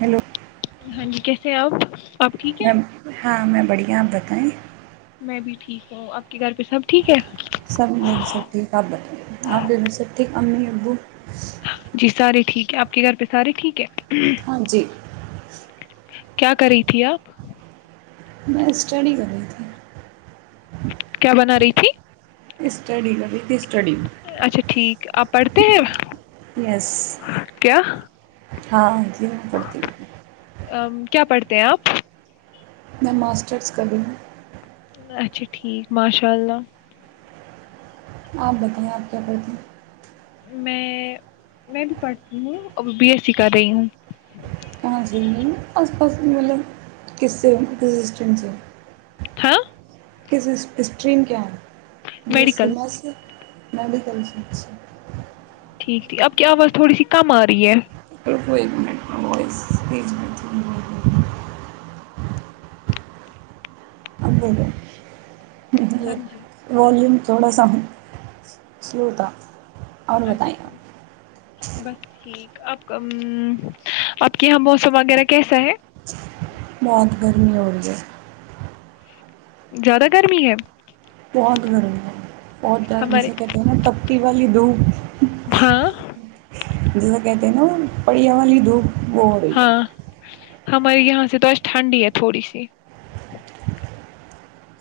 hello ہاں جی کیسے ہیں آپ ٹھیک ہے میں ہاں میں بڑیا ب ات میں بھی ٹھیک ہوں آپ کے گھر پہ سب ٹھیک ہے سب بی سیک آ آب بی ب سٹیک امی ابو جی سارے ٹھیک آ کے گھر پہ سارے ٹھیک ہے ہاں جی کیا کری تھی آپ میں اسٹڈی کر رہی تھی کیا بنا رہی تھی اسٹڈی کاب کی اسٹڈی اچھا ٹھیک آپ پڑھتے ہیں یس کیا ہاں ج پڑتی ہو کیا پڑھتے ہیں آپ میں ماسٹرس کری ہوں اچھا ٹھیک ماشاء اللہ آپ بتائیں آپ کیا کرتی ہیں میں میں بھی پڑھتی ہوں اور بی ایس سی کر رہی ہوں آاں چاہی آس پاس مطلب کس سے م سسٹمس ہے ہاں کس اسٹریم کے ہیں ج میڈیکل سمس میڈیکل سچ ٹھیک ٹھیک آپ کی آواز تھوڑی سی کم آ رہی ہے مٹ و ا گ ج ہاں جی والوم تھوڑا سام سلوتا اور اچھا بتائیںیں ٹھیک بس ٹھیک آپ آپ کے یہاں موسم وغیرہ کیسا ہے موت گرمی ہو رہی ہے زیادہ گرمی ہے بہت گرم ہے بہت جرد ہمارے جسے کہتے ہیں نا تب پ والالی دو ہاں جیسا کہتے ہیں نا وہ پڑیاں والی دھو بڑی ہاں ہمارے یہاں سے تو آج ٹھنڈی ہے تھوڑی سی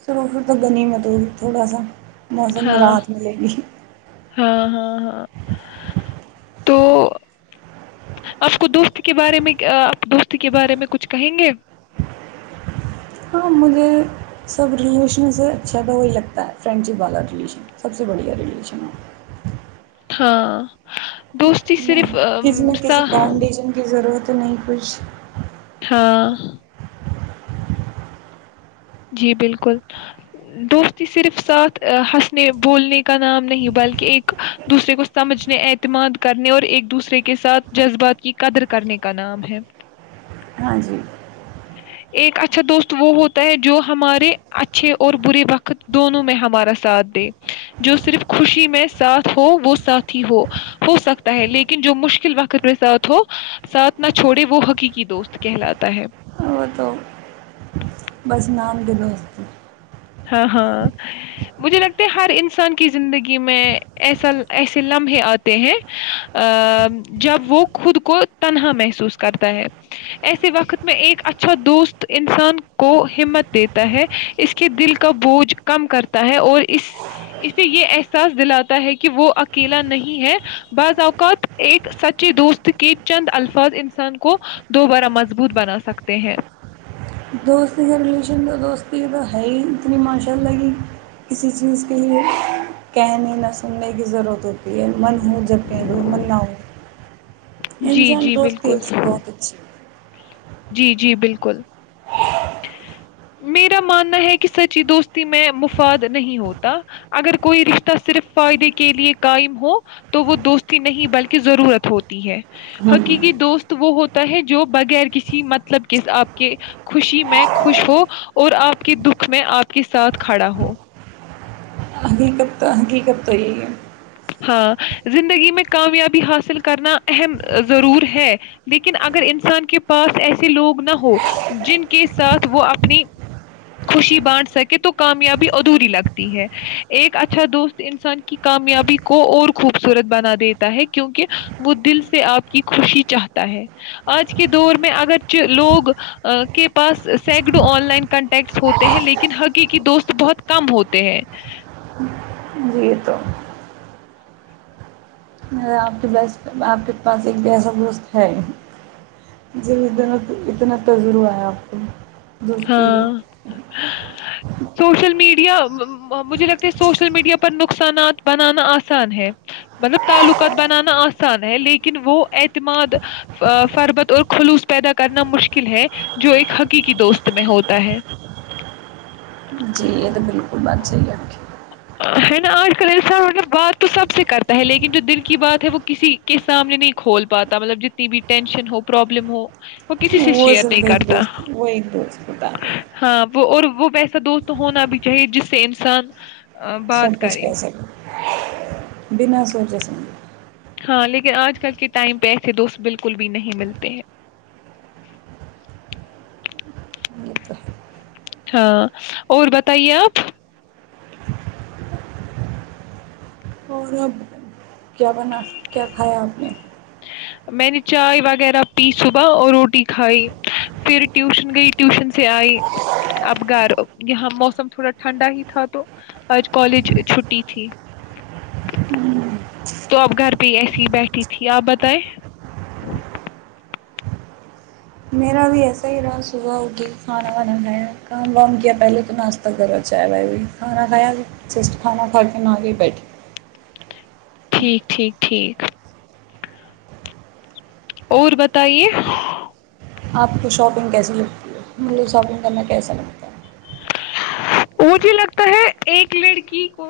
سروف تو گ نہیں میںت تھوڑا سا موسم میں ہاں راحات ملے گی ہاں ہاں ہاں تو آپ کو دوست کے بارے میں آپ دوست کے بارے میں کچھ کہیں گے ہاں مجھے سب ریلیشنوں سے اچھا تو وہی لگتا ہے فرینڈ شپ والا ریلیشن سب سے بڑھیا ریلیشن ہو ہاں دوستی صرف کسی نہ کسی باؤنڈیشن کی ضرورت تو نہیں کچھ ہاں [unintelligible] جی بالکل دوستی صرف ساتھ ہنسنے بولنے کا نام نہیں بلکہ ایک دوسرے کو سمجھنے اعتماد کرنے اور ایک دوسرے کے ساتھ جذبات کی قدر کرنے کا نام ہے ہاں جی [unintelligible] ایک اچھا دوست وہ ہوتا ہے جو ہمارے اچھے اور برے وقت دونوں میں ہمارا ساتھ دے جو صرف خوشی میں ساتھ ہو وہ ساتھی ہو ہو سکتا ہے لیکن جو مشکل وقت میں ساتھ ہو ساتھ نہ چھوڑے وہ حقیقی دوست کہلاتا ہے وہ تو بس نام کے دوست [unintelligible] ہاں ہاں مجھے لگتا ہر انسان کی زندگی میں ایسا ایسے لمحے آتے ہیں ا جب وہ خود کو تنہا محسوس کرتا ہے ایسے وقت میں ایک اچھا دوست انسان کو ہمت دیتا ہے اس [unintelligible] کے دل کا بوجھ کم کرتا ہے اور اس اسے یہ احساس دلاتا ہے کہ وہ اکیلا نہیں ہے بعض اوقات ایک سچے دوست کے چند الفاظ انسان کو دوبارہ مضبوط بنا سکتے ہیں [unintelligible] دوست کا ریلیشن تو دوستی کی تو ہے ہی اتنی ماشاء اللہ کہ کسی چیز کے ہی کہنے نہ سننے کی ضرورت ہوتی من ہو جب پہ من نہ ہو جی انسان جی دوستی بالکل سے بہت اچھے جی جی بالکل [unintelligible] میرا ماننا ہے کہ سچی دوستی میں مفاد نہیں ہوتا اگر کوئی رشتہ صرف فائدے کے لیے قائم ہو تو وہ دوستی نہیں بلکہ ضرورت ہوتی ہے حقیقی دوست [unintelligible] وہ ہوتا ہے جو بغیر کسی مطلب کے آپ کے خوشی میں خوش ہو اور آپ کے دکھ میں آپ کے ساتھ کھڑا ہو [unintelligible] حقیقت تو حقیقت تو یہ ہے [unintelligible] ہاں زندگی میں کامیابی حاصل کرنا اہم ضرور ہے لیکن اگر انسان کے پاس ایسے لوگ نہ ہو جن کے ساتھ وہ اپنی خوشی بانٹ سکے تو کامیابی ادھوری لگتی ہے ایک اچھا دوست انسان کی کامیابی کو اور خوبصورت بنا دیتا ہے کیونک وہ دل سے آپ کی خوشی چاہتا ہے آج کے دور میں اگر لوگ کے پاس سکڑو آن لائن کانٹیکٹس ہوتے ہیں لیکن حقیقی دوست بہت کم ہوتے ہیں [unintelligible] جی یہ تو مے آپ کے بیسٹ آپ کے پاس ایک جسا دوست ہے جب اتنا اتنا تجرب آیا آپ کو دوستی ہاں کا سوشل میڈیا مجھے لگتا ہے سوشل میڈیا پر نقصانات بنانا آسان ہے مطلب تعلقات بنانا آسان ہے لیکن وہ اعتماد فربت اور خلوص پیدا کرنا مشکل ہے جو ایک حقیقی دوست میں ہوتا ہے جی یہ تو بالکل بات صاہی آپ کی [unintelligible] ہے نا آج کل انسان مطل بات تو سب سے کرتا ہے لیکن جو دل کی بات ہے وہ کسی کے سامنے نہیں کھول پاتا مطلب جتنی بھی ٹینشن ہو پرابلم ہو کسی سے وہ شیئر نہیں رگ ایک کرتا دوست وہ ایک دوست بتاے [unintelligible] ہاں وہ اور وہ بھی ایسا دوست ہونا بھی چاہیے جس سے انسان [unintelligible] بات سب کچھ کریں کہہ [unintelligible] سکیں بنا سوچے سے [unintelligible] ہاں لیکن آج کل کے ٹائم پہ ایسے دوست بالکل بھی نہیں ملتے ہیں [unintelligible] یہ تو ہے ہاں اور بتائیے آپ اور اب کیا بنا کیا کھایا آپ نے [unintelligible] میں نے چائے وغیرہ پی صبح اور روٹی کھائی پھر ٹیوشن گئی ٹیوشن سے آئی اب گھر یہاں موسم تھوڑا ٹھنڈا ہی تھا تو آج کالج چھٹی تھی تو آپ گھر پہ ہی ایسیے ہی بیٹھی تھی آپ بتائے [unintelligible] ٹھیک ٹھیک ٹھیک اور بتائیے آپ کو شاپنگ کیسی لگتی ہے مطلب شاپنگ کرنا کیسا لگتا ہے مجھے لگتا ہے ایک لڑکی کو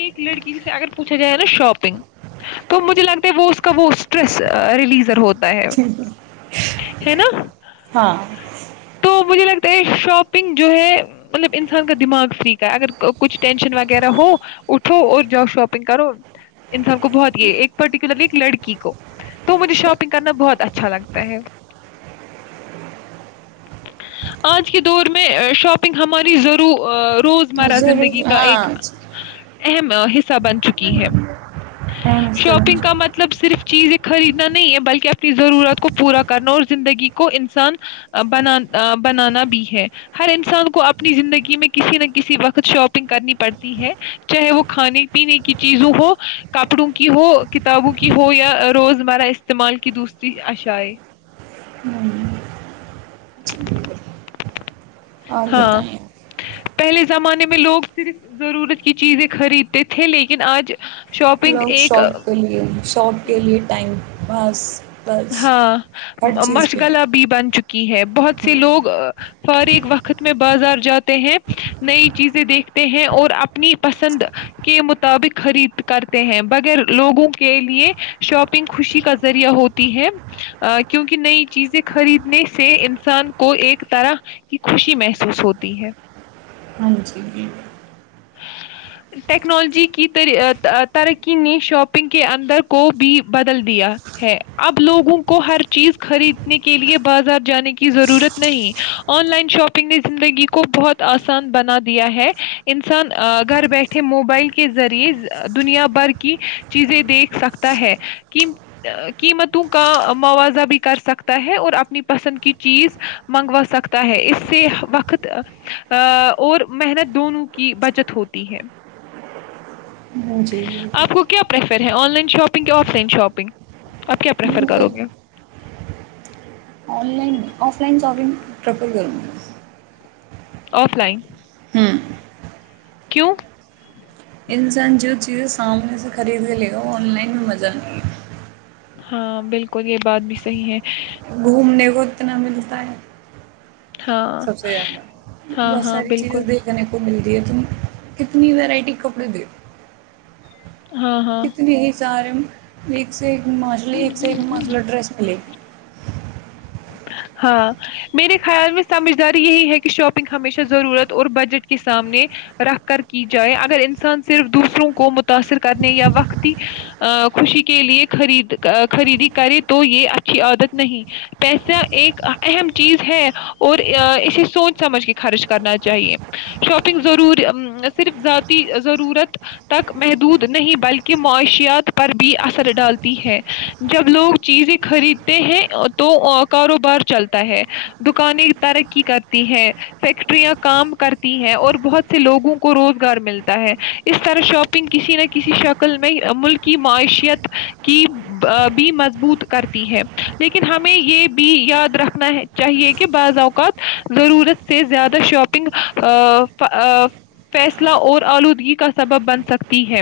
ایک لڑکی سے اگر پوچھا جائے نا شاپنگ تو مجھے لگتا ہے وہ اس کا وہ اسٹریس ریلیزر ہوتا ہے [unintelligible] ہے نا [unintelligible] ہاں تو مجھے لگتا ہے شاپنگ جو ہے مطلب [unintelligible] انسان کا دماغ فری کا ہے اگر کچھ ٹینشن وغیرہ ہو اٹھو اور جاؤ شاپنگ کرو انسان کو بہت یہ ایک پرٹیکولرلی ایک لڑکی کو تو مجھے شاپنگ کرنا بہت اچھا لگتا ہے آج کے دور میں شاپنگ ہم [unintelligible] اری ضرور [unintelligible] روزمرہ زندگی ضرور کا ایک ہاں [unintelligible] اہم حصہ بن چکی ہے ٹائم اس سے بن شاپنگ کا چکا مطلب صرف چیزیں خریدنا نہیں ہے بلکہ اپنی ضرورت کو پورا کرنا اور زندگی کو انسان بنان بنانا بھی ہے ہر انسان کو اپنی زندگی میں کسی نہ کسی وقت شاپنگ کرنی پڑتی ہے چاہے وہ کھانے پینے کی چیزوں ہو کپڑوں کی ہو کتابوں کی ہو یا روز مرہ استعمال کی دوسری اشء جی بالکل اور ہاں بتائیں پہلے زمانے میں لوگ صرف ضرورت کی چیزیں خریدتے تھے لیکن آج شاپنگ لانگ ایک شارٹ کے لیے شارٹ کے لیے ٹائم پس ہاں مشغلا بھی بن چکی کی ہے بہت سے لوگ فارغ وقت میں بازار جاتے ہیں نئی چیزیں دیکھتے ہیں اور اپنی پسند کے مطابق خرید کرتے ہیں بغیر لوگوں کے لیے شاپنگ خوشی کا ذریعہ ہو ہے کیونکہ نئی چیزیں خریدنے سے انسان کو ایک طرح کی خوشی محسوس ہوتی ہے ہاں جی جی ٹیکنالوجی کی ترقی نے شاپنگ کے اندر کو بھی بدل دیا ہے اب لوگوں کو ہر چیز خریدنے کے لیے بازار جانے کی ضرورت نہیں آن لائن شاپنگ نے زندگی کو بہت آسان بنا دیا ہے انسان گھر بیٹھے موبائل کے ذریعے دنیا بھر کی چیزیں دیکھ سکتا ہے قیمتوں کا موازہ بھی کر سکتا ہے اور اپنی پسند کی چیز منگوا سکتا ہے اس سے وقت اور محنت دونوں کی بچت ہوتی ہے جی ہیں آن لائن شاپنگ یا آف لائن شاپنگ آپ کیا پریفر مجھے کرو گے online offline shopping prefer کروں آف لائن ہوں کیوں انسان جو چیزیں سامنے سے خریدنے لے گا وہ آن لائن میں مزہ نہیں گ ہاں بالکل یہ بات بھی صحیح ہے کتنا ملتا ہے ہاں سب سے زیادہ ہاں بہت ہاں ساری چیزیں بالکل دیکھنے کو ملتی تم کتنی وورائٹی کے کپڑے دی ہاں ہاں کتنی ہی سار مکس مچھلی ایک سے ایک مچلہ ڈریس ملے ہاں میرے خیال میں سمجھداری یہی ہے کہ شاپنگ ہمیشہ ضرورت اور بجٹ کے سامنے رکھ کر کی جائے اگر انسان صرف دوسروں کو متاثر کرنے یا وقتی خوشی کے لیے خرید خریدی کرے تو یہ اچھی عادت نہیں پیسہ ایک اہم چیز ہے اور اسے سوچ سمجھ کے خرچ کرنا چاہیے شاپنگ ضروری صرف ذاتی ضرورت تک محدود نہیں بلکہ معاشیات پر بھی اثر ڈالتی ہے جب لوگ چیزیں خریدتے ہیں تو کاروبار چلتا ہے دکانیں ترقی کرتی ہیں فیکٹریاں کام کرتی ہیں اور بہت سے لوگوں کو روزگار ملتا ہے اس طرح شاپنگ کسی نہ کسی شکل میں ملک کی معیشیت کی بھی مضبوط کرتی ہے لیکن ہمیں یہ بھی یاد رکھنا چاہیے کہ بعض اوقات ضرورت سے زیادہ شاپنگ فیصلہ اور آلودگی کا سبب بن سکتی ہے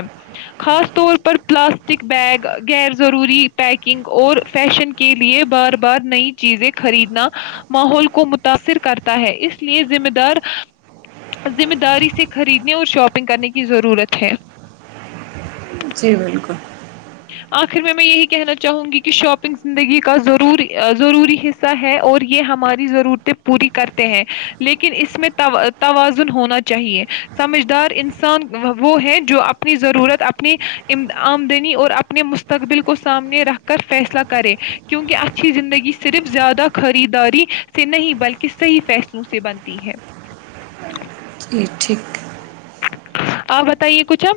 خاص طور پر پلاسٹک بیگ غیر ضروری پیکنگ اور فیشن کے لیئے بار بار نئی چیزیں خریدنا ماحول کو متاثر کرتا ہے اس لیے ذمہ داری سے خریدنے اور شاپنگ کرنے کی ضرورت ہے جی بالکل آخر میں میں یہی کہنا چاہوں گی کہ شاپنگ زندگی کا ضروری ضروری حصہ ہے اور یہ ہماری ضرورتیں پوری کرتے ہیں لیکن اس میں توازن ہونا چاہیے سمجھدار انسان وہ ہے جو اپنی ضرورت اپنی آمدنی اور اپنے مستقبل کو سامنے رکھ کر فیصلہ کرے کیونکہ اچھی زندگی صرف زیادہ خریداری سے نہیں بلکہ صحیح فیصلوں سے بنتی ہے جی ٹھیک آپ بتائیے کچھ اب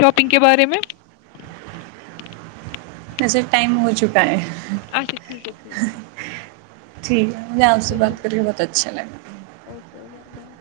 شاپنگ کے بارے میں نسر ٹائم ہو چکا ہے اچھا ٹھیک ہے ٹھیک ہے ن ٹھیک میں آپ سے بات کری کے بہت اچھا لگا اک ہو ب بائے